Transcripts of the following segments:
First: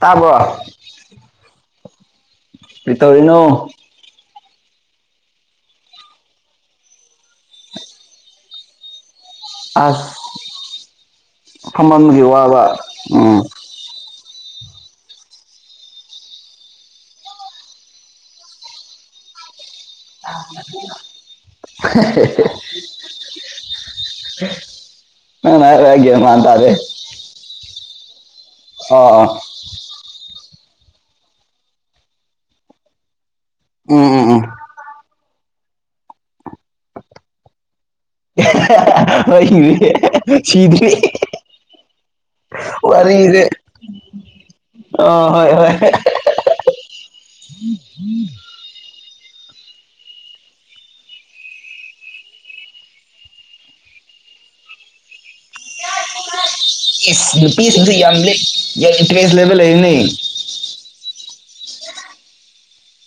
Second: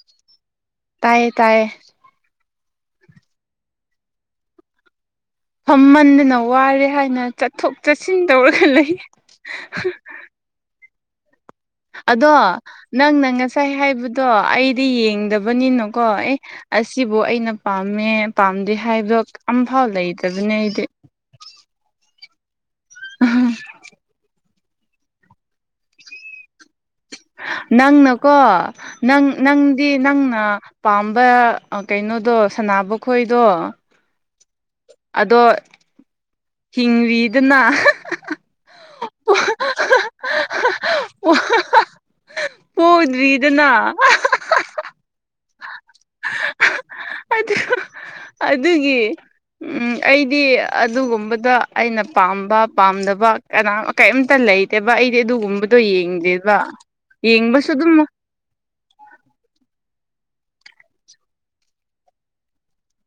ꯇꯥꯕꯔꫭ ꯇꯥꯏꯌꯦ ꯇꯥꯏꯌꯦ ꯀꯩ ꯇꯧꯔꯤꯅꯣ ꯐꯝꯍꯟꯗꯅ ꯋꯥꯔꯦ ꯍꯥꯏꯅ ꯆꯠꯊꯣꯛ ꯆꯠꯁꯤꯟ ꯇꯧꯔꯒ ꯂꯩ ꯑꯁ ꯐꯝꯃꯝꯕꯒꯤ ꯑꯗꯣ ꯋꯥꯕ ꯅꯪꯅ ꯎꯝ ꯉꯁꯥꯏ ꯍꯥꯏꯕꯗꯣ ꯑꯩꯗꯤ ꯌꯦꯡꯗꯕꯅꯤꯅꯀꯣ ꯑꯦ ꯑꯁꯤꯕꯨ ꯑꯩꯅ ꯄꯥꯝꯃꯦ ꯄꯥꯝꯗꯦ ꯍꯥꯏꯕꯗꫭ [inaudible] ꯅꯪꯅ ꯍꯥꯏꯗꫭ ꯑꯩ ꯒꯤꯌꯟ ꯃꯥꯥꯟ ꯇꯥꯗꯦ ꯅꯪꯅꯀꯣ ꯑꯣ ꯑꯣ ꯅꯪ ꯅꯪ ꯗꯤ ꯅꯪꯅ ꯄꯥꯝꯕ ꯀꯩꯅꯣꯗꯣ ꯁꯅꯕ ꯈꯣꯏꯗꯣ ꯎꯝ ꯎꯝ ꯎꯝ ꯑꯗꯣ ꯍꯤꯡꯔꯤꯗꯅ ꯍꫭꯏ ꯍꯤꯡꯉꯤ ꯁꯤꯗꯔꯤ ꯍꯨꯗ꯭ꯔꯤꯗꯅꯥ ꯑ ꯍꯣꯏ ꯍꯣꯏ ꯑꯗꯨ ꯑꯗꯨꯒꯤ ꯎꯝ ꯑꯩꯗꯤ ꯑꯗꯨꯒꯨꯝꯕꯗ ꯑꯩꯅ ꯄꯥꯝꯕ ꯄꯥꯝꯗꯕ ꯀꯅꯥ ꯀꯩꯝꯇ ꯂꯩꯇꯦꯕ ꯑꯩꯗꯤ ꯑꯗꯨꯒꯨꯝꯕꯗꯣ ꯌꯦꯡꯗꯦꯕ ꯏꯁ ꯌꯦꯡꯕꯁꯨ ꯅꯨꯄꯤꯁꯨ ꯑꯗꯨꯝ ꯌꯥꯝ ꯂꯤꯛ ꯌꯥꯝ ꯏꯟꯇꯔꯦꯁ ꯂꯩꯕ ꯂꯩꯔꯦꯅꯦ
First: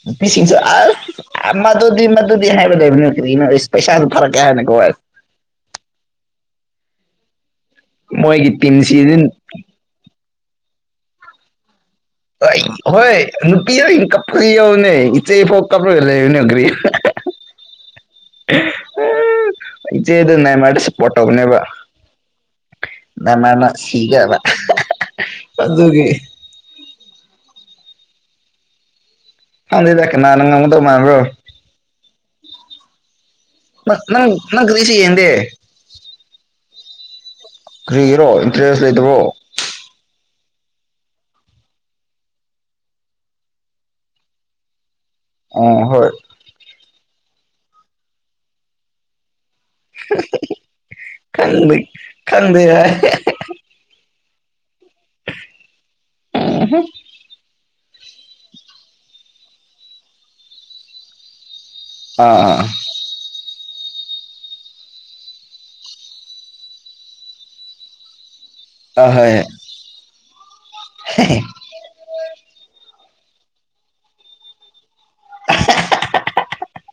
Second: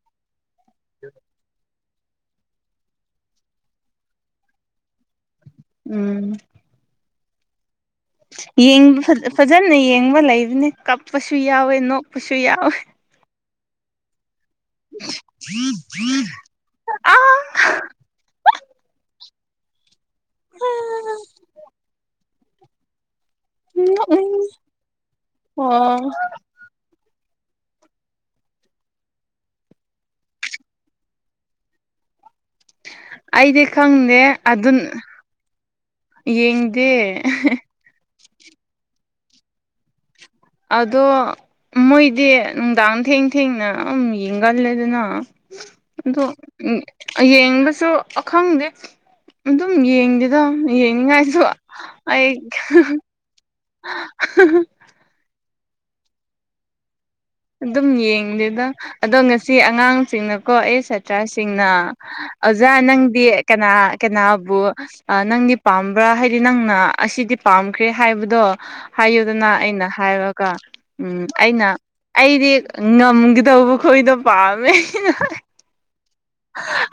ꯅꯨꯄꯤꯁꯤꯡꯁꯨ ꯑꯁ ꯃꯗꯨꯗꯤ ꯃꯗꯨꯗꯤ ꯍꯥꯏꯕ ꯂꯩꯕꯅꯦ ꯀꯔꯤꯅꯣ ꯏꯁ ꯄꯩꯁꯥꯗꯨ ꯊꯥꯔꯛꯀꯦ ꯍꯥꯏꯅꯀꫭ ꯎꯝ ꯃꯣꯏꯒꯤ ꯌꯦꯡꯕ ꯇꯤꯝꯁꯤꯗꯤ ꯐꯖꯅ ꯌꯦꯡꯕ ꯂꯩꯕꯅꯦ ꯀꯞꯄꯁꯨ ꯌꯥꯎꯋꯦ ꯅꯣꯛ ꯍꯣꯏ ꯅꯨꯄꯤ ꯌꯥ ꯀ ꯌꯥꯎ ꯅ ꯏꯆꯦ ꯐꯥꯎ ꯀꯄꯔ ꯂꯩꯕꯅꯦ ꯑ ꯏꯆꯦꯗꯨ ꯅꯦꯃꯥꯔ‌ꯗꯥ ꯁꯄꫭꯠ ꯇꯧꯕꯅꯦꯕ ꯅꯦꯃꯥꯔꯅ ꯁꯤꯒꯕ ꯅꯣꯛꯅꯤꯡꯉꯤ ꯑꯣ ꯑꯗꯨꯒꯤ ꯈꯪꯗꯦꯗ ꯀꯅꯥꯅ ꯉꯝꯒꯗꯧ ꯃꯥꯟꯕꯔꫭ ꯑꯩꯗꯤ ꯅꯪ ꯈꯪꯗꯦ ꯅꯪ ꯅꯪ ꯀꯔꯤꯁꯨ ꯑꯗꯨꯅ ꯌꯦꯡꯗꯦ ꯌꯦꯡꯗꯦ ꯀꯔꯤꯒꯤꯔꯣ ꯏꯟꯇꯔꯦꯁ ꯂꯩꯇꯕ꯭ꯔꯣ ꯑꯗꯣ ꯃꯣꯏꯗꯤ ꯅꯨꯡꯗꯥꯡ ꯊꯦꯡ ꯊꯦꯡꯅ ꯑꯗꯨꯝ ꯌꯦꯡꯒꯜꯂꯦ ꯑꯗꯨꯅ ꯑꯥ ꯍꯣꯏ ꯑꯗꯣ ꯌꯦꯡꯕꯁꯨ ꯑꯈꯪꯗꯦ ꯑꯗꯨꯝ ꯌꯦꯡꯗꯦꯗꯣ ꯌꯦꯡꯅꯤꯡꯉꯥꯏꯁꯨ ꯈꯪꯗꯦ ꯑꯩ ꯈꯪꯗꯦ ꯍꯥꯏ ꯑ ꯍꯥ ꯍ ꯎꯝ ꯍꯨꯝ ꯑꯗꯨꯝ ꯌꯦꯡꯗꯦꯗ ꯑꯗꯣ ꯉꯁꯤ ꯑꯉꯥꯡꯁꯤꯡꯅꯀꯣ ꯑꯦ ꯁꯥꯇ꯭ꯔꯁꯤꯡꯅ ꯑꯥ ꯑꯥ ꯑꯣꯖꯥ ꯅꯪꯗꯤ ꯀꯅꯥ ꯀꯅꯥꯕꯨ ꯑ ꯅꯪꯗꯤ ꯄꯥꯝꯕ꯭ꯔꯥ ꯍꯥꯏꯗꯤ ꯅꯪꯅ ꯑꯁꯤꯗꯤ ꯄꯥꯝꯈ꯭ꯔꯦ ꯍꯥꯏꯕꯗꯣ ꯑꯥ ꯍꯣꯏ ꯍꯥꯏꯌꯨꯗꯅ ꯑꯩꯅ ꯍꯥꯏꯔꯒ ꯎꯝ ꯑꯩꯅ ꯑꯩꯗꯤ ꯉꯝꯒꯗꯧꯕ ꯈꯣꯏꯗꯣ ꯄꯥꯝꯃꯦ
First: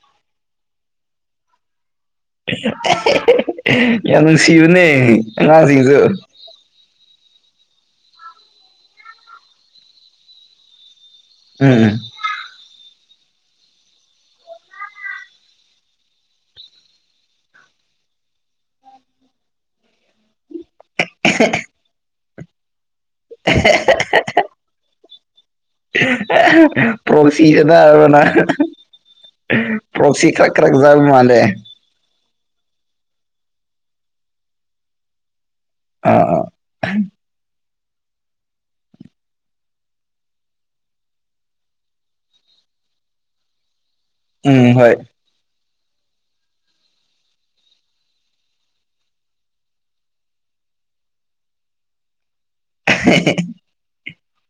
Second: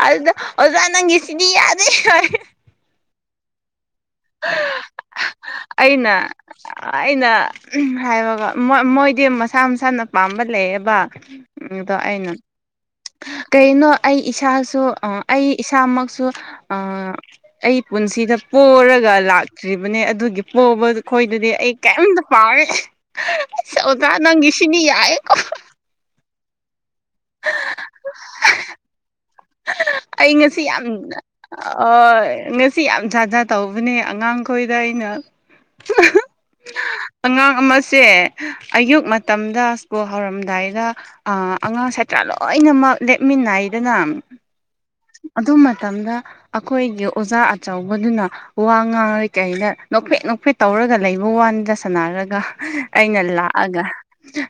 ꯑꯗꯨꯗ ꯑꯣꯖꯥ ꯅꯪ ꯁꯤꯗꯤ ꯌꯥꯗꯦ ꯌꯥꯝ ꯅꯨꯡꯁꯤꯕꯅꯦ ꯑꯉꯥꯡꯁꯤꯡꯁꯨ ꯑꯩꯅ ꯑꯩꯅ ꯍꯥꯏꯕꯒ ꯃꯣꯏꯗꯤ ꯃꯁꯥ ꯃꯁꯥꯅ ꯄꯥꯝꯕ ꯂꯩꯌꯦꯕ ꯑꯗ ꯎꯝ ꯑꯩꯅ ꯀꯩꯅꯣ ꯑꯩ ꯏꯁꯥꯁꯨ ꯑꯩ ꯏꯁꯥꯃꯛꯁꯨ ꯑ ꯑꯩ ꯄꯨꯟꯁꯤꯗ ꯄꯣꯔꯒ ꯑꯗꯨꯒ ꯂꯥꯛꯇ꯭ꯔꯤꯕꯅꯦ ꯑꯗꯨꯒꯤ ꯄꯣꯕ ꯈꯣꯏꯗꯨꯗꯤ ꯑꯩ ꯀꯩꯝꯇ ꯄꯥꯔꯦ ꯑꯍꯦ ꯍꯦ ꯉ ꯅꯪꯒꯤꯁꯤꯅꯤ ꯌꯥꯏꯌꯦ ꯀꯣ ꯄ꯭ꯔꯣꯁꯤ ꯁꯥꯅꯔ ꯅꯪ ꯄ꯭ꯔꯣꯁꯤ ꯑꯩ ꯀ꯭ꯔꯛ ꯉꯁꯤ ꯌꯥꯝ ꯀ꯭ꯔꯛꯖ ꯃꯥꯂꯦ ꯉꯁꯤ ꯌꯥꯝ ꯖꯥꯠ ꯖꯥꯠ ꯇꯧꯕꯅꯦ ꯑꯉꯥꯡꯈꯣꯏꯗ ꯑꯩꯅ ꯑꯥ ꯑꯥ ꯑꯉꯥꯡ ꯑꯃꯁꯦ ꯑꯌꯨꯛ ꯃꯇꯝꯗ ꯁ꯭ꯀꯨꯜ ꯍꯧꯔꯝꯗꯥꯏꯗ ꯑꯉꯥꯡ ꯁꯥꯠꯇ꯭ꯔꯥ ꯂꯣꯏꯅꯃꯛ ꯂꯦꯞꯃꯤꯟꯅꯩꯗꯅ ꯎꯝ ꯍꯣꯏ ꯑꯗꯨ ꯃꯇꯝꯗ ꯑꯩꯈꯣꯏꯒꯤ ꯑꯣꯖꯥ ꯑꯆꯧꯕꯗꯨꯅ ꯋꯥ ꯉꯥꯡꯔꯔꯤ ꯀꯩꯩꯅ ꯅꯣꯛꯐꯦꯠ ꯅꯣꯛꯐꯦꯠ ꯇꯧꯔꯒ ꯂꯩꯕ ꯋꯥꯟꯗ ꯁꯥꯟꯅꯔꯒ ꯑꯩꯅ ꯂꯥꯛꯑꯒ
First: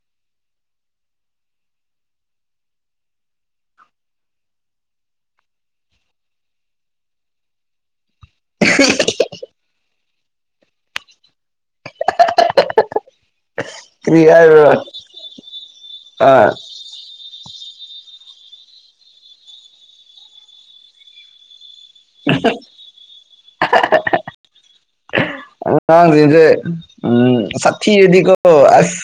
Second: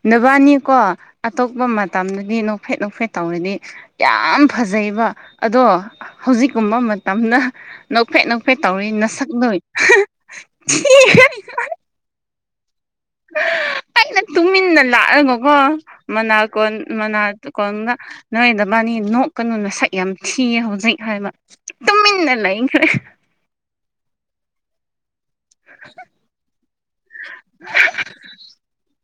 ꯅꯨꯕꯥꯅꯤꯀꯣ ꯑꯇꯣꯞꯄ ꯃꯇꯝꯗꯗꯤ ꯅꯣꯡꯐꯦꯠ ꯅꯣꯡꯐꯦꯠ ꯇꯧꯔꯗꯤ ꯌꯥꯝ ꯐꯖꯩꯕ ꯑꯗꯣ ꯍꯧꯖꯤꯛꯀꯨꯝꯕ ꯃꯇꯝꯗ ꯅꯧꯐꯦꯠ ꯅꯧꯐꯦꯠ ꯇꯧꯔꯤ ꯅꯁꯛ ꯗꯣ ꯊꯤꯍꯦ ꯑꯩꯅ ꯀꯔꯤ ꯍꯥꯏꯕ꯭ꯔꯣ ꯇꯨꯃꯤꯟꯅ ꯂꯥꯛꯑꯅꯨꯀꯣ ꯑꯥ ꯃꯅꯥꯀꯣꯟ ꯃꯅꯥꯀꯗ ꯅꯣꯏꯗ ꯃꯥꯅꯤ ꯅꯣꯛꯀꯅꯨꯅ ꯁꯛ ꯌꯥꯝ ꯊꯤꯌꯦ ꯍꯧꯖꯤꯛ ꯍꯥꯏꯕ ꯇꯨꯃꯤꯟꯅ ꯂꯩꯈ꯭ꯔꯦ ꯑꯍꯥ ꯍ ꯍ ꯗꯦ ꯎꯝ ꯁꯛꯊꯤꯕꯗꯤ ꯀꯣ ꯑꯁ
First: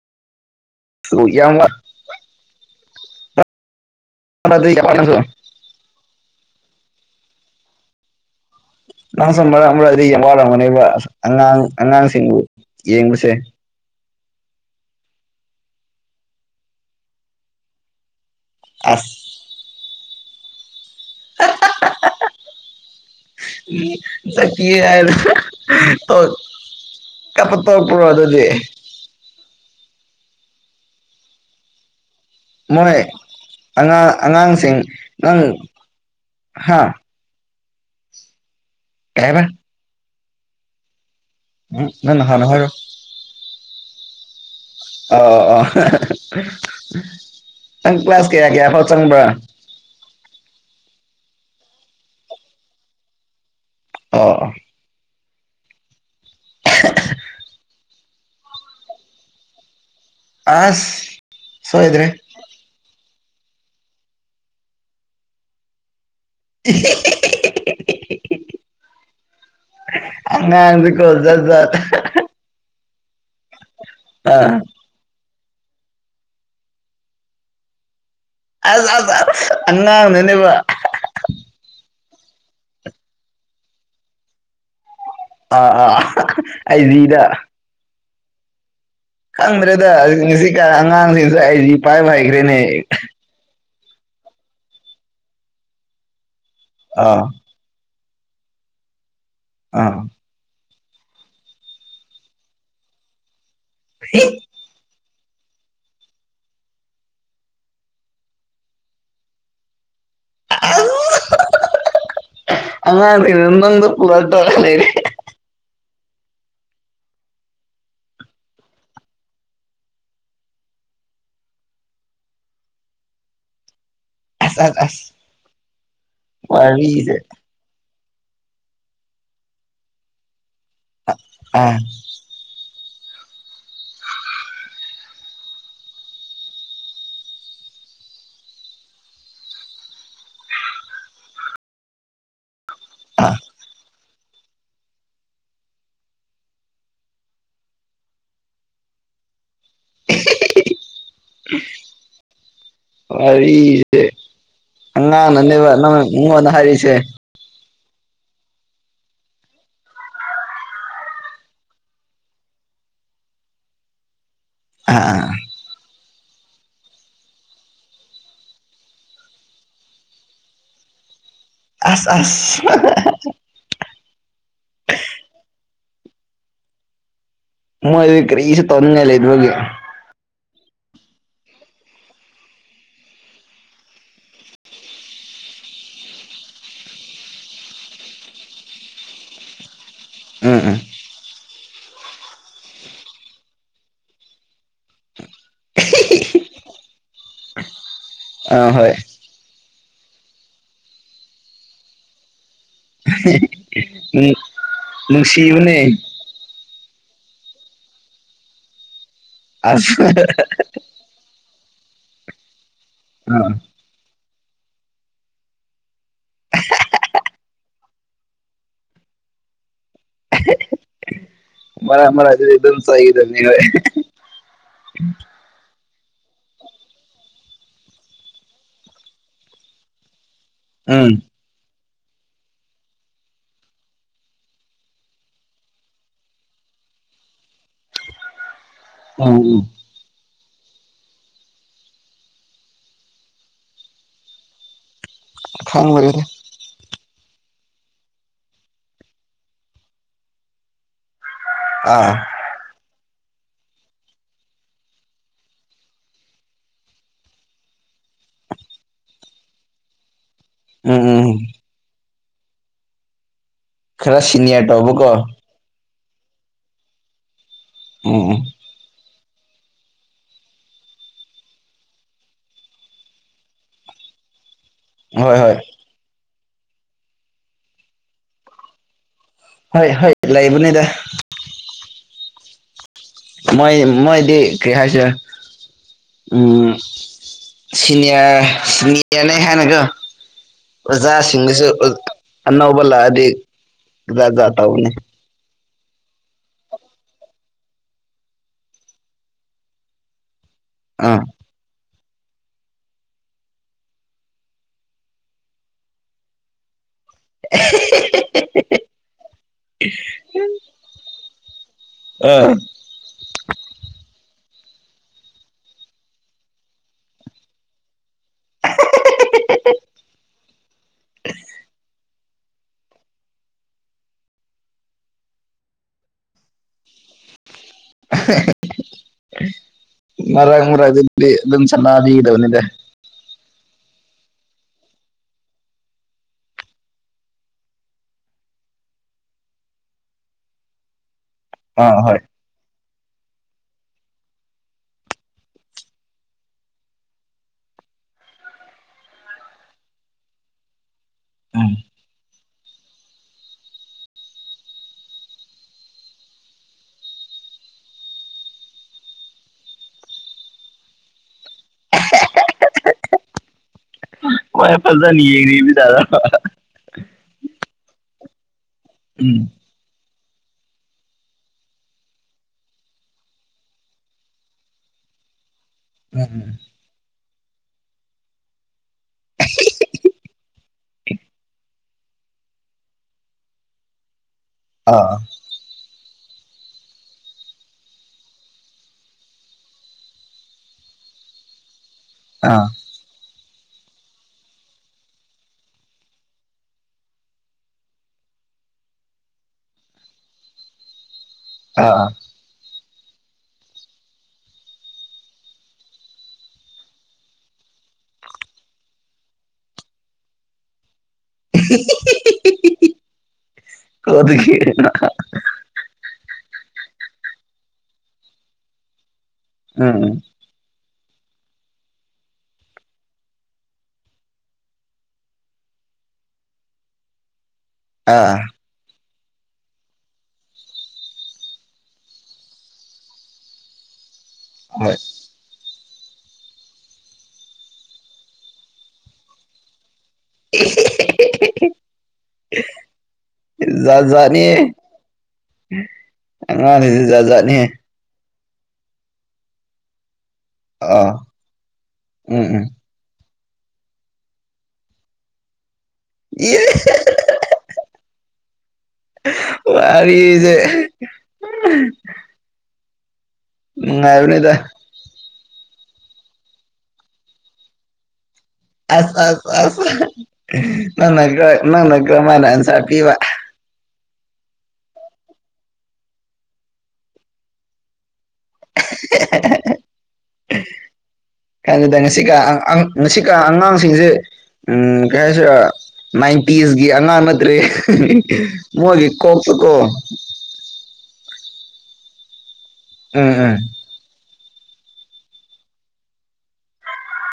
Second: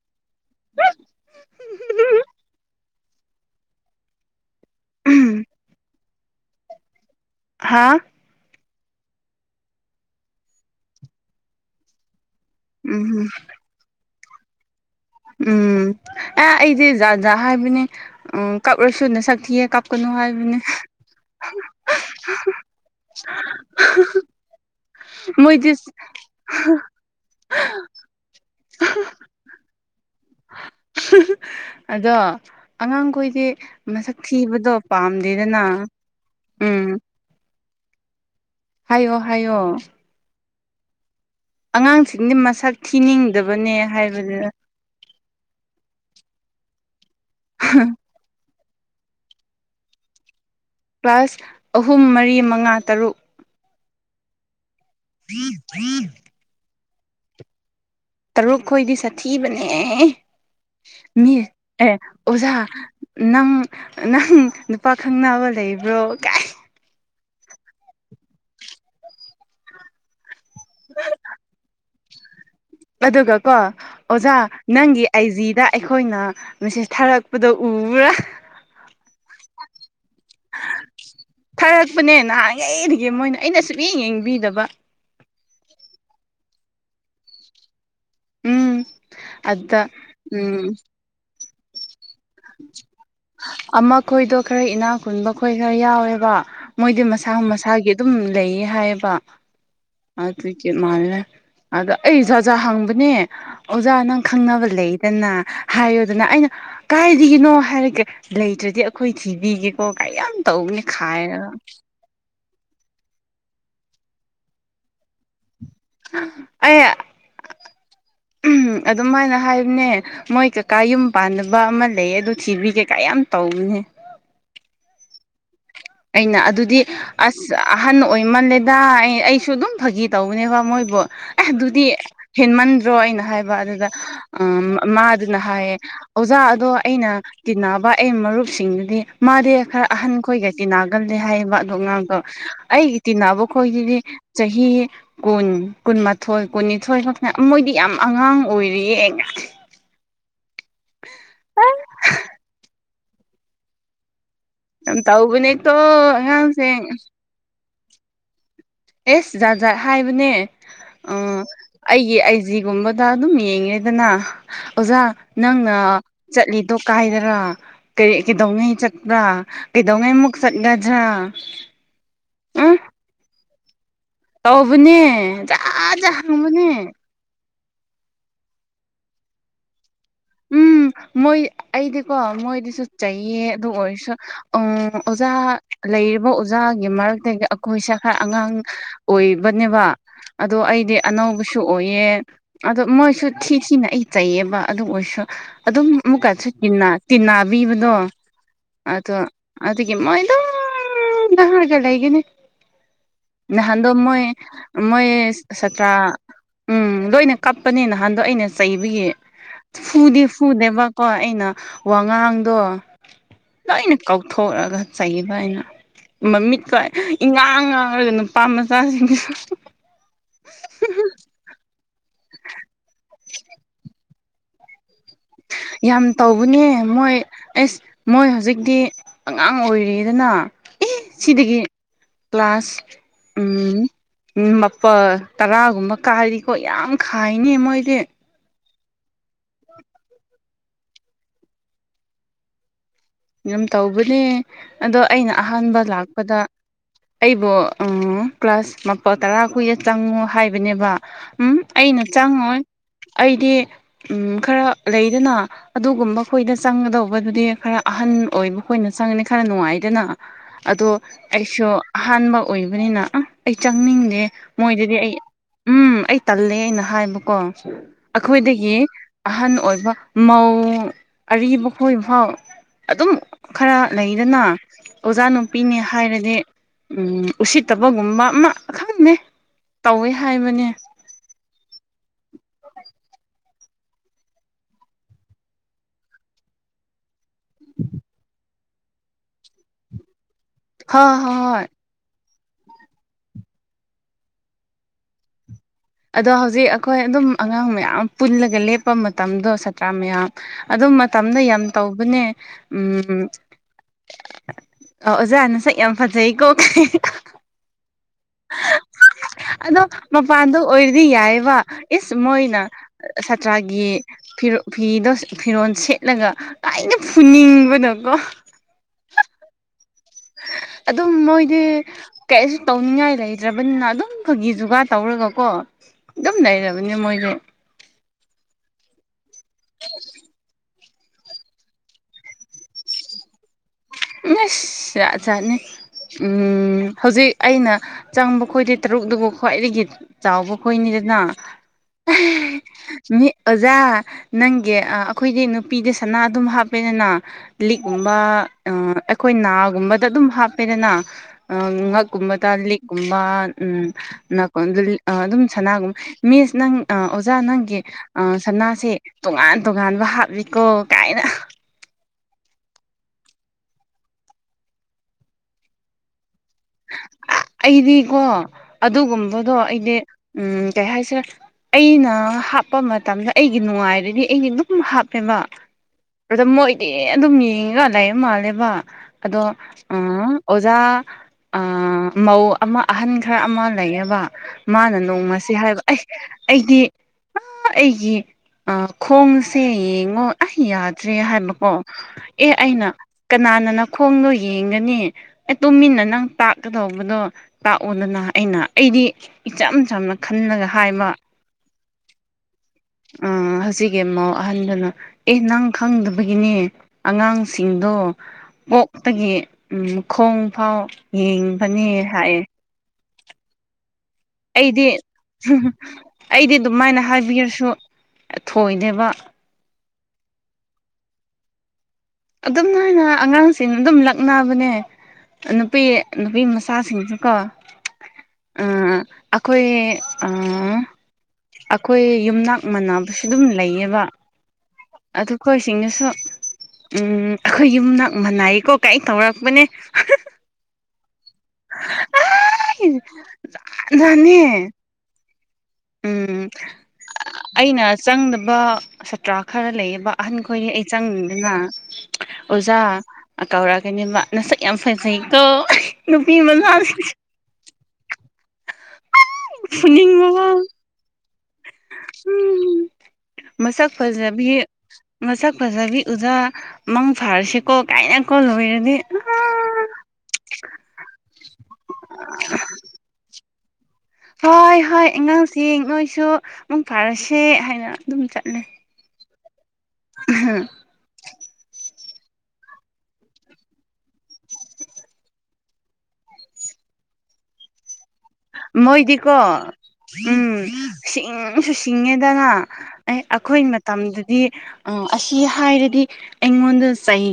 ꯁꯨ ꯌꯥꯝꯃꯛ ꯑꯃꯗꯩ ꯍꯣꯠꯅꯗ꯭ꯔꯣ ꯍꯥꯥ ꯅꯁ ꯃꯔꯛ ꯃꯔꯗꯤ ꯌꯥꯝ ꯋꯥꯔꯝꯒꯅꯦꯕ ꯑ ꯑꯉꯥꯡ ꯑꯉꯥꯡꯁꯤꯡꯕꯨ ꯎꯝ ꯌꯦꯡꯕꯁꯦ ꯎꯝ ꯑꯦ ꯑꯩꯗꯤ ꯖꯥ ꯖꯥ ꯍꯥꯏꯕꯅꯤ ꯎ ꯀꯞꯂꯁꯨ ꯅ ꯑꯁ ꯁꯛ ꯊꯤꯌꯦ ꯀꯥꯞꯀꯅꯨ ꯍꯥꯏꯕꯅꯦ ꯎꯝ ꯆꯠ ꯌꯥ ꯃꯣꯏꯗꯤ ꯀꯥ ꯄꯠꯇ ꯄꯨꯔꯣ ꯑꯗꯨꯗꯤ ꯑꯗꯣ ꯃꯣꯏ ꯑꯉꯥꯡꯈꯣꯏꯗꯤ ꯑꯉꯥꯡ ꯃꯁꯛ ꯊꯤꯕꯗꯣ ꯑꯉꯥꯡꯁꯤꯡ ꯅꯪ ꯄꯥꯝꯗꯦꯗꯅ ꯍꯥ ꯎꯝ ꯍꯥꯏꯌꯣ ꯀꯩ ꯍꯥꯏꯕ ꯍꯥꯏꯌꯣ ꯎꯝ ꯅꯪꯅ ꯑꯉꯥꯡꯁꯤꯡꯗꯤ ꯍꯥꯟꯅ ꯍꯥꯏꯔꯣ ꯃꯁꯛ ꯊꯤꯅꯤꯡꯗꯕꯅꯦ ꯍꯥꯏꯕꯗꯨ ꯑ ꯑꯣ ꯅꯪ ꯀ꯭ꯂꯥꯁ ꯀꯌꯥ ꯀꯌꯥ ꯍꯣ ꯆꯪꯕ꯭ꯔꯥ ꯀ꯭ꯂꯥꯁ ꯑꯍꯨꯝ ꯃꯔꯤ ꯃꯉꯥ ꯇꯔꯨꯛ ꯑꯣ ꯎ ꯎ [unintelligible] ꯇꯔꯨꯛꯈꯣꯏꯗꯤ ꯁꯥꯊꯤꯕꯅꯦ ꯑꯁ ꯃꯤ ꯑꯦ ꯁꯣꯏꯗ꯭ꯔꯦ ꯑꯣꯖꯥ ꯅꯪ ꯅꯪ ꯅꯨꯄꯥ ꯈꯪꯅꯕ ꯂꯩꯕ꯭ꯔꯣ ꯀ ꯎ ꯑꯉꯥꯡꯗꯤ ꯀ ꯆ ꯆ ꯑꯗꯨꯒ ꯀꯣ ꯑꯣꯖꯥ ꯑꯥ ꯅꯪꯒꯤ ꯑꯥꯏ ꯖꯤꯗ ꯑꯩꯈꯣꯏꯅ ꯃꯦꯁꯦꯁ ꯊꯥꯔꯛꯄꯗ ꯎꯕ꯭ꯔꯥ ꯑꯁ ꯑꯁ ꯑꯉꯥꯡ ꯅꯅꯦꯕ ꯊꯥꯔꯛꯄꯅꯦ ꯅꯍꯥꯟꯉꯩꯗꯒꯤ ꯃꯣꯏꯅ ꯑꯩꯅ ꯁꯨ ꯌꯦꯡ ꯌꯦꯡꯕꯤꯗꯕ ꯑꯥ ꯑꯥ ꯑꯩꯖꯤꯗ ꯎꯝ ꯈꯪꯗ꯭ꯔꯦꯗ ꯑꯗ ꯉꯁꯤ ꯀ ꯎꯝ ꯑꯉꯥꯡꯁꯤꯡꯁ ꯑꯩꯗꯤ ꯏ ꯄꯥꯏꯕ ꯍꯩꯈ꯭ꯔꯦꯅꯦ ꯑꯃ ꯈꯣꯏꯗꯣ ꯈꯔ ꯏꯅꯥ ꯈꯨꯨꯟꯕ ꯈꯣꯏ ꯈꯔ ꯌꯥꯎꯋꯦꯕ ꯃꯣꯏꯗꯤ ꯑꯥ ꯃꯁꯥ ꯃꯁꯥꯒꯤ ꯑꯗꯨꯝ ꯂꯩꯌꯦ ꯍꯥꯏꯕ ꯑꯥ ꯑꯗꯨꯒꯤ ꯃꯥꯜꯂꯂꯦ ꯑꯗꯣ ꯑꯩꯁꯦ ꯑꯣꯖꯥ ꯍꯪꯕꯅꯦ ꯑꯣꯖꯥ ꯅꯪ ꯈꯪꯅꯕ ꯂꯩ ꯗꯅ ꯍꯥꯏꯌꯣꯗꯅ ꯑꯩꯅ ꯀꯥꯏꯗꯒꯤꯅꯣ ꯍꯥꯏꯔꯒ ꯂꯩꯇ꯭ꯔꯗꯤ ꯑꯩꯈꯣꯏ ꯊꯤꯕꯤꯒꯦꯀꯣ ꯀ ꯌꯥꯝ ꯇꯧꯅꯤ ꯈꯥꯏꯔꯒ ꯑꯉꯥꯡ ꯑꯣꯏꯅꯥ ꯃꯡꯗꯥ ꯎꯔꯛꯇꯧꯔꯥ ꯂꯩꯔꯦ ꯑꯩ ꯑꯗꯨꯝꯥꯏꯅ ꯍꯥꯏꯕꯅꯦ ꯃꯣꯏ ꯀꯩꯀꯥ ꯌꯨꯝ ꯄꯥꯟꯅꯕ ꯑꯃ ꯂꯩ ꯑꯗꯨ ꯊꯤꯕꯤ ꯀꯩꯀꯥ ꯌꯥꯝ ꯇꯧꯅꯦ ꯑ ꯑ ꯑꯁ ꯑꯩꯅ ꯑꯗꯨꯗꯤ ꯋꯥꯔꯤꯁꯦ ꯑꯁ ꯑꯍꯟ ꯑꯣꯏꯃꯜꯂꯦꯗ ꯑꯩ ꯑꯩꯁꯨ ꯑꯗꯨꯝ ꯐꯥꯒꯤ ꯇꯧꯕꯅꯦꯕ ꯃꯣꯏ ꯑꯗꯨꯣ ꯑꯦ ꯑꯥ ꯑꯗꯨꯗꯤ ꯍꯦꯟꯃꯟꯗ꯭ꯔꯣ ꯑꯩꯅ ꯍꯥꯏꯕ ꯑꯗꯨꯗ ꯑꯝ ꯃꯥꯗꯨ ꯅ ꯍꯥꯏꯌꯦ ꯑꯣꯖꯥ ꯑꯗꯣ ꯑꯩꯅ ꯇꯤꯟꯅꯕ ꯑꯩ ꯃꯔꯨꯞꯁꯤꯡꯗꯨꯗꯤ ꯃꯥꯗꯤ ꯈꯔ ꯑꯍꯟ ꯈꯣꯏꯒ ꯇꯤꯅꯥꯒꯜꯂꯦ ꯍꯥꯏꯌꯦꯕ ꯑꯗꯣ ꯑꯉꯥꯡꯗꯣ ꯑꯩꯒꯤ ꯑꯥ ꯇꯤꯟꯅꯕ ꯈꯣꯏꯒꯤꯗꯤ ꯆꯍꯤ ꯀꯨꯟ ꯀꯨꯟꯃꯥꯊꯣꯏ ꯀꯨꯟꯅꯤꯊꯣꯏ ꯐꯛ ꯃꯣꯏꯗꯤ ꯌꯥꯝ ꯑꯉꯥꯡ ꯑꯣꯏꯔꯤꯌꯦ ꯋꯥꯔꯤꯁꯦ ꯌꯥꯝ ꯇꯧꯕꯅꯦꯀꯣ ꯑꯉꯥꯡꯅꯅꯦꯕ ꯅꯪ ꯃꯤꯉꯣꯟꯗ ꯑꯉꯥꯡꯁꯤꯡ ꯍꯥꯏꯔꯤꯁꯦ ꯑꯦꯁ ꯖꯥꯠ ꯖꯥꯠ ꯍꯥꯏꯕꯅꯦ ꯑꯣ ꯑꯩꯒꯤ ꯑꯥꯏꯖꯤꯒꯨꯝꯕꯗ ꯑꯗꯨꯝ ꯌꯦꯡꯉꯦꯗꯅ ꯑꯣꯖꯥ ꯑꯥ ꯑꯥ ꯅꯪꯅ ꯆꯠꯂꯤꯗꯣ ꯀꯥꯏꯗꯔꯥ ꯀ ꯀꯩꯗꯧꯉꯩ ꯆꯠꯄ꯭ꯔꯥ ꯀꯩꯗꯧꯉꯩꯃꯨꯛ ꯆꯠꯒꯗ꯭ꯔꯥ ꯑꯁ ꯑꯁ ꯎꯝ ꯇꯧꯕꯅꯦ ꯖꯥ ꯖꯥ ꯍꯪꯕꯅꯦ ꯃꯣꯏ ꯑꯗꯨ ꯀꯔꯤꯁꯨ ꯇꯧꯅꯤꯡꯉꯥꯏ ꯂꯩꯇꯕꯒꯤ ꯎꯝ ꯃꯣꯏ ꯑꯩꯗꯤꯀꯣ ꯃꯣꯏꯗꯤꯁꯨ ꯆꯩꯌꯦ ꯑꯗꯨ ꯑꯣꯏꯔꯁꯨ ꯎꯝ ꯑꯣꯖꯥ ꯂꯩꯔꯤꯕ ꯑꯣꯖꯥꯒꯤ ꯃꯔꯛꯇꯒꯤ ꯑꯩꯈꯣꯏꯁꯦ ꯈꯔ ꯑꯉꯥꯡ ꯑꯣꯏꯕꯅꯦꯕ ꯑꯗꯣ ꯎꯝ ꯎꯝ ꯑꯩꯗꯤ ꯑꯅꯧꯕꯁꯨ ꯑꯣꯏꯌꯦ ꯑꯗꯣ ꯃꯣꯏꯁꯨ ꯊꯤ ꯊꯤꯅ ꯑꯩ ꯆꯩꯩꯌꯦꯕ ꯑꯗꯨ ꯑꯣꯏꯔꯁꯨ ꯑꯗꯨꯝ ꯑꯃꯨꯛꯀꯁꯨ ꯇꯤꯟꯅꯕꯤꯕꯗꯣ ꯑꯥ ꯍꯣꯏ ꯑꯗꯣ ꯑꯗꯨꯗꯒꯤ ꯃꯣꯏ ꯑꯗꯨꯝ ꯗꯍꯥꯔꯒ ꯂꯩꯒꯅꯤ ꯅꯍꯥꯟꯗ ꯃꯣꯏ ꯎꯝ ꯃꯣꯏ ꯅꯨꯡꯁꯤꯕꯅꯦ ꯁꯥꯇ꯭ꯔ ꯎꯝ ꯂꯣꯏꯅ ꯀꯞꯄꯅꯦ ꯅꯍꯥꯟꯗꯣ ꯑꯩꯅ ꯆꯩꯕꯒꯤ ꯑꯁ ꯐꯨꯗꯤ ꯐꯨꯗꯦꯕꯀꯣ ꯑꯩꯅ ꯋꯥꯉꯥꯡꯗꯣ ꯑꯥ ꯂꯣꯏꯅ ꯀꯧꯊꯣꯛꯑꯒ ꯆꯩꯕ ꯑꯅ ꯃꯃꯤꯠꯀ ꯏꯉꯥꯡ ꯑꯗꯨꯒꯔ ꯅꯨꯄꯥ ꯃꯆꯥꯁꯤꯡꯁꯨ ꯃꯔꯛ ꯃꯔꯛꯇꯗꯤ ꯑꯗꯨꯝ ꯆꯩꯔꯕꯅꯤ ꯍꯣꯏ ꯌꯥꯝ ꯇꯧꯕꯅꯦ ꯃꯣꯏ ꯑꯦꯁ ꯃꯣꯏ ꯍꯧꯖꯤꯛꯇꯤ ꯑꯉꯥꯡ ꯑꯣꯏꯔꯤꯗꯅ ꯎꯝ ꯑꯩꯗꯒꯤ ꯀ꯭ꯂꯥꯁ ꯃꯥꯄꯜ ꯇꯔꯥꯒꯨꯝꯕ ꯀꯥꯏꯔꯤꯀꯣ ꯌꯥꯝ ꯈꯥꯏꯅꯤ ꯃꯣꯏꯗꯤ ꯎꯝ ꯎꯝ ꯑꯗꯨꯝ ꯇꯧꯕꯅꯦ ꯑꯗꯣ ꯑꯩꯅ ꯑꯍꯥꯟꯕ ꯈꯪꯕꯅꯤꯗ ꯂꯥꯛꯄꯗ ꯑꯩꯕꯨ ꯀ꯭ꯂꯥꯁ ꯃꯥꯄꯜ ꯇꯔꯥ ꯈꯣꯏꯗ ꯆꯪꯉꯣ ꯍꯥꯏꯕꯅꯦꯕ ꯎꯝ ꯑꯩꯅ ꯑꯥ ꯆꯪꯉꯣꯏ ꯑꯩꯗꯤ ꯎꯝ ꯈꯔ ꯂꯩꯗꯅ ꯑꯗꯨꯒꯨꯝꯕ ꯈꯣꯏꯗ ꯆꯪꯒꯗꯧꯕꯗꯨꯗꯤ ꯈꯔ ꯑꯍꯟ ꯑꯣꯏꯕꯈꯣꯏꯅ ꯆꯪꯉꯗꯤ ꯈꯔ ꯅꯨꯡꯉꯥꯏꯗꯅ ꯑꯗꯣ ꯎꯝ ꯎꯝ ꯑꯩꯁꯨ ꯑꯍꯥꯟꯕ ꯑꯣꯏꯕꯅꯤꯅ ꯑꯩ ꯆꯪꯅꯤꯡꯗꯦ ꯈꯔ ꯁꯤꯅꯤꯌꯔ ꯃꯣꯏꯗꯗꯤ ꯇꯧꯕꯀꯣ ꯑꯩ ꯎꯝ ꯑꯩ ꯇꯜꯂꯦꯅ ꯑꯩꯅ ꯍꯥꯏꯕꯀꯣ ꯎꯝ ꯎꯝ ꯑꯩꯈꯣꯏꯗꯒꯤ ꯑꯍꯟ ꯑꯣꯏꯕ ꯃꯧ ꯑꯔꯤꯕ ꯈꯣꯏꯕ ꯐꯥꯎ ꯑꯗꯨꯝ ꯈꯔ ꯂꯩꯗꯅ ꯑꯣꯖꯥ ꯍꯣꯏ ꯍꯣꯏ ꯅꯨꯄꯤꯅꯦ ꯍꯥꯏꯔꯗꯤ ꯎꯁꯤꯠꯇꯕꯒꯨꯝꯕ ꯑꯃ ꯈꯪꯗꯦ ꯍꯣꯏ ꯇꯧꯋꯦ ꯍꯣꯏ ꯍꯥꯏꯕꯅꯦ ꯂꯩꯕꯅꯤꯗ [inaudible] ꯃꯣꯏ ꯃꯣꯏꯗꯤ ꯀꯩ ꯍꯥꯏꯁꯤꯔ ꯎꯝ ꯁꯤꯅꯤꯌꯥ ꯁꯤꯅꯤꯌꯥꯅꯦ ꯍꯥꯏꯅꯒꯣ ꯍꯣꯏ ꯍꯣꯏ ꯍꯣꯏ ꯑꯣꯖꯥꯁꯤꯡꯁꯨ ꯑꯅꯧꯕ ꯂꯥꯛꯑꯗꯤ ꯖꯥꯠ ꯖꯥꯠ ꯇꯧꯕꯅꯦ ꯑꯗꯣ ꯍꯧꯖꯤꯛ ꯑꯩꯈꯣꯏ ꯑꯗꯨꯝ ꯑꯉꯥꯡ ꯃꯌꯥꯝ ꯄꯨꯜꯂꯒ ꯂꯦꯞꯄ ꯃꯇꯝꯗꯣ ꯁꯥꯇ꯭ꯔꯥ ꯃꯌꯥꯝ ꯑꯗꯨ ꯑꯥ ꯃꯇꯝꯗ ꯌꯥꯝ ꯇꯧꯕꯅꯦ ꯎꯝ ꯑꯥ ꯑꯣꯖꯥ ꯅꯁꯛ ꯌꯥꯝ ꯐꯖꯩꯀꯣ [unintelligible] ꯑꯗꯣ ꯃꯄꯥꯟꯗꯣ ꯑꯣꯏꯔꯗꯤ ꯌꯥꯏꯕ ꯏꯁ ꯑꯥ ꯃꯣꯏꯅ ꯁꯥꯇ꯭ꯔꯥꯒꯤ ꯐꯤꯔꯣꯟ ꯐꯤꯗꯣ ꯐꯤꯔꯣꯟꯜ ꯁꯦꯠꯂꯒ ꯂꯥꯏꯅ ꯐꯨꯅꯤꯡꯕꯅꯀꯣ ꯑꯗꯨꯝ ꯃꯣꯏꯗꯤ ꯀꯩꯁꯨ ꯇꯧꯅꯤꯡꯉꯥꯏ ꯂꯩꯇ꯭ꯔꯕꯅꯤꯅ ꯑꯗꯨꯝ ꯐꯥꯒꯤ ꯖꯨꯒꯥ ꯇꯧꯔꯒꯀꯣ ꯑꯗꯨꯝ ꯂꯩꯔꯕꯅꯤ ꯃꯣꯏꯗꯤ ꯃꯔꯥꯛ ꯃꯔꯥꯛꯇꯗꯤ ꯑꯗꯨꯝ ꯁꯅꯥꯕꯤꯒꯗꯕꯅꯤꯗ ꯃꯤꯁ ꯖꯥꯠ ꯖꯥꯠꯅꯤ ꯎꯝ ꯍꯧꯖꯤꯛ ꯑꯩꯅ ꯆꯪꯕ ꯈꯣꯏꯗꯩ ꯇꯔꯨꯛꯇꯨꯕꯨ ꯈ꯭ꯋꯥꯏꯗꯒꯤ ꯆꯥꯎꯕ ꯈꯣꯏꯅꯤꯗꯅ ꯑꯥ ꯍꯣꯏ ꯃꯤ ꯑꯣꯖꯥ ꯅꯪꯒꯤ ꯑꯩꯈꯣꯏꯗꯤ ꯅꯨꯄꯤꯗꯤ ꯁꯅꯥ ꯑꯗꯨꯝ ꯍꯥꯞꯄꯦꯗꯅ ꯂꯤꯛꯀꯨꯝꯕ ꯑꯩꯈꯣꯏ ꯅꯥꯒꯨꯝꯕꯗ ꯑꯗꯨꯝ ꯍꯥꯞꯄꯦꯗꯅ ꯎꯝ ꯉꯛꯀꯨꯝꯕꯗ ꯂꯤꯛ ꯒꯨꯝꯕ ꯎꯝ ꯅꯀꯣ ꯑꯗꯨꯝ ꯁꯅꯥꯒꯨꯝꯕ ꯃꯤꯁ ꯅꯪ ꯑꯣꯖꯥ ꯅꯪꯒꯤ ꯑꯥ ꯁꯅꯥꯁꯦ ꯇꯣꯉꯥꯟ ꯇꯣꯉꯥꯟꯕ ꯍꯥꯞꯂꯤꯀꯣ ꯀꯥꯏꯅ [unintelligible] ꯃꯣꯏ ꯐꯖꯅ ꯌꯦꯡꯉꯤꯁꯥꯔꯣ ꯑꯩꯗꯤꯀꯣ ꯎꯝ ꯑꯗꯨꯒꯨꯝꯕꯗꯣ ꯑꯩꯗꯤ ꯎꯝ ꯀꯩ ꯍꯥꯏꯁꯤꯔꯥ ꯑꯩꯅ ꯍꯥꯞꯄ ꯃꯇꯝꯗ ꯑꯩꯒꯤ ꯅꯨꯡꯉꯥꯏꯔꯗꯤ ꯑꯩꯗꯤ ꯑꯗꯨꯝ ꯍꯥꯞꯄꯦꯕ ꯎꯝ ꯑꯗ ꯎꯝ ꯃꯣꯏ ꯗꯤ ꯑꯗꯨꯝ ꯌꯦꯡꯉꯒ ꯂꯥꯏꯌꯦ ꯃꯥꯜꯂꯦꯕ ꯑꯗꯣ ꯎꯝ ꯑꯣꯖꯥ ꯃꯧ ꯑꯃ ꯑꯍꯟ ꯈꯔ ꯑꯃ ꯂꯩꯌꯦꯕ ꯃꯥꯅ ꯑꯥ ꯅꯣꯡꯃ ꯁꯤ ꯍꯥꯏꯕ ꯑꯩ ꯑꯩꯗꯤ ꯑ ꯑꯩꯒꯤ ꯈꯣꯡꯁꯦ ꯌꯦꯡꯉꯣ ꯑꯩꯁ ꯌꯥꯗ꯭ꯔꯦ ꯍꯥꯏꯕꯀꯣ ꯑꯦ ꯑꯥ ꯑꯩꯅ ꯀꯅꯥꯅ ꯅꯈꯣꯡꯗꯣ ꯌꯦꯡꯒꯅꯤ ꯑꯦ ꯇꯨꯃꯤꯟꯅ ꯅꯪ ꯇꯥꯛꯀꯗꯧꯕꯗꯣ ꯇꯥꯛꯑꯣꯗꯅ ꯑꯩꯅ ꯑꯩꯗꯤ ꯏꯆꯝ ꯆꯝꯅ ꯈꯜꯂꯒ ꯍꯥꯏꯕ ꯑ ꯑ ꯍꯧꯖꯤꯛꯒꯤ ꯃꯧ ꯑꯍꯟꯗꯨꯅ ꯑꯦ ꯅꯪ ꯈꯪꯗꯕꯒꯤꯅꯦ ꯑꯉꯥꯡꯁꯤꯡꯗꯣ ꯃꯀꯣꯛꯇꯒꯤ ꯃꯈꯣꯡ ꯐꯥꯎ ꯌꯦꯡꯕꯅꯤ ꯍꯥꯏꯑꯦ ꯑꯩꯗꯤ ꯀꯔꯤꯒꯤꯅ ꯑꯩꯗꯤ ꯑꯗꯨꯃꯥꯏꯅ ꯍꯥꯏꯕꯤꯔꯁꯨ ꯊꯣꯏꯗꯦꯕ ꯎꯝ ꯑꯗꯨꯝ ꯅ ꯑꯉꯥꯡꯁꯤꯡ ꯑꯗꯨꯝ ꯂꯛꯅꯕꯅꯦ ꯅꯨꯄꯤ ꯅꯨꯄꯤ ꯃꯆꯥꯁꯤꯡꯁꯨꯀꯣ ꯑꯥ ꯑꯩꯈꯣꯏ ꯑꯩꯈꯣꯏ ꯌꯨꯝꯅꯥꯛ ꯃꯥꯟꯅꯕꯁꯨ ꯑꯗꯨꯝ ꯂꯩꯌꯦꯕ ꯍꯣꯏ ꯑꯗꯨ ꯑꯩꯈꯣꯏꯁꯤꯡꯅꯁꯨ ꯎꯝ ꯑꯩꯈꯣꯏ ꯌꯨꯝꯅꯥꯛ ꯃꯅꯥꯏꯀꯣ ꯀꯥꯏ ꯇꯧꯔꯛꯄꯅꯦ ꯏ ꯏ ꯖꯥꯠ ꯖꯥꯠ ꯅꯦ ꯅꯍꯥꯟꯅꯦ ꯎꯝ ꯑꯉꯥꯡꯖꯤꯗꯤ ꯖꯥꯠ ꯖꯥꯠꯅꯤꯍꯦ ꯑꯩꯅ ꯆꯪꯗꯕ ꯁꯥꯇ꯭ꯔꯥ ꯈꯔ ꯂꯩꯌꯦꯕ ꯑꯍꯟꯈꯣꯏꯒꯤ ꯑꯩ ꯑꯥ ꯆꯪꯗꯦꯅ ꯎꯝ ꯎꯝ ꯑꯣꯖꯥ ꯀꯧꯔꯛꯑꯒꯅꯦ ꯃꯥ ꯅꯁꯛ ꯌꯥꯝ ꯐꯖꯩꯗꯣ ꯅꯨꯄꯤ ꯃꯆꯥꯁꯤꯡ ꯋꯥꯔꯤꯁꯦ ꯎ ꯃꯁꯛ ꯐꯖꯕꯤ ꯅꯨꯡꯉꯥꯏꯕꯅꯤꯗ ꯃꯁꯛ ꯐꯖꯕꯤ ꯎꯖꯥ ꯃꯪ ꯐꯥꯔꯁꯤꯀꯣ ꯀꯥꯏꯅꯀꯣ ꯂꯣꯏꯔ ꯑꯁ ꯑꯁ ꯑꯁ ꯅꯪꯅ ꯅꯪꯅ ꯀ꯭ꯔꯝ ꯃꯥꯥꯏꯅ ꯑꯟꯁꯥꯔ ꯄꯤꯕ ꯍꯣꯏ ꯍꯣꯏ ꯑꯉꯥꯡꯁꯤ ꯅꯣꯏꯁꯨ ꯑꯃꯨꯛ ꯐꯥꯔꯁꯦ ꯍꯥꯏꯅ ꯑꯗꯨꯝ ꯆꯠꯂꯦ [inaudible] ꯑꯍꯝ ꯈꯪꯗꯦꯗ ꯉꯁꯤꯀꯥꯟ ꯉꯁꯤꯀꯥꯟ ꯑꯉꯥꯡꯁꯤꯡꯁꯦ ꯎꯝ ꯑꯩꯈꯣꯏꯁꯨ ꯅꯥꯏꯟꯇꯤꯁꯀꯤ ꯑꯉꯥꯡ ꯅꯠꯇ꯭ꯔꯦ ꯃꯣꯏꯒꯤ ꯀꯣꯛ ꯇꯣ ꯃꯣꯏꯗꯤꯀꯣ ꯀꯣ ꯎꯝ ꯁꯤꯡꯁꯨ ꯁꯤꯡꯉꯦꯗꯅ ꯎꯝ ꯎꯝ ꯑꯩꯈꯣꯏ ꯃꯇꯝꯗꯗꯤ ꯑꯁꯤ ꯍꯥꯏꯔꯗꯤ ꯑꯩꯉꯣꯟꯗ ꯆꯩ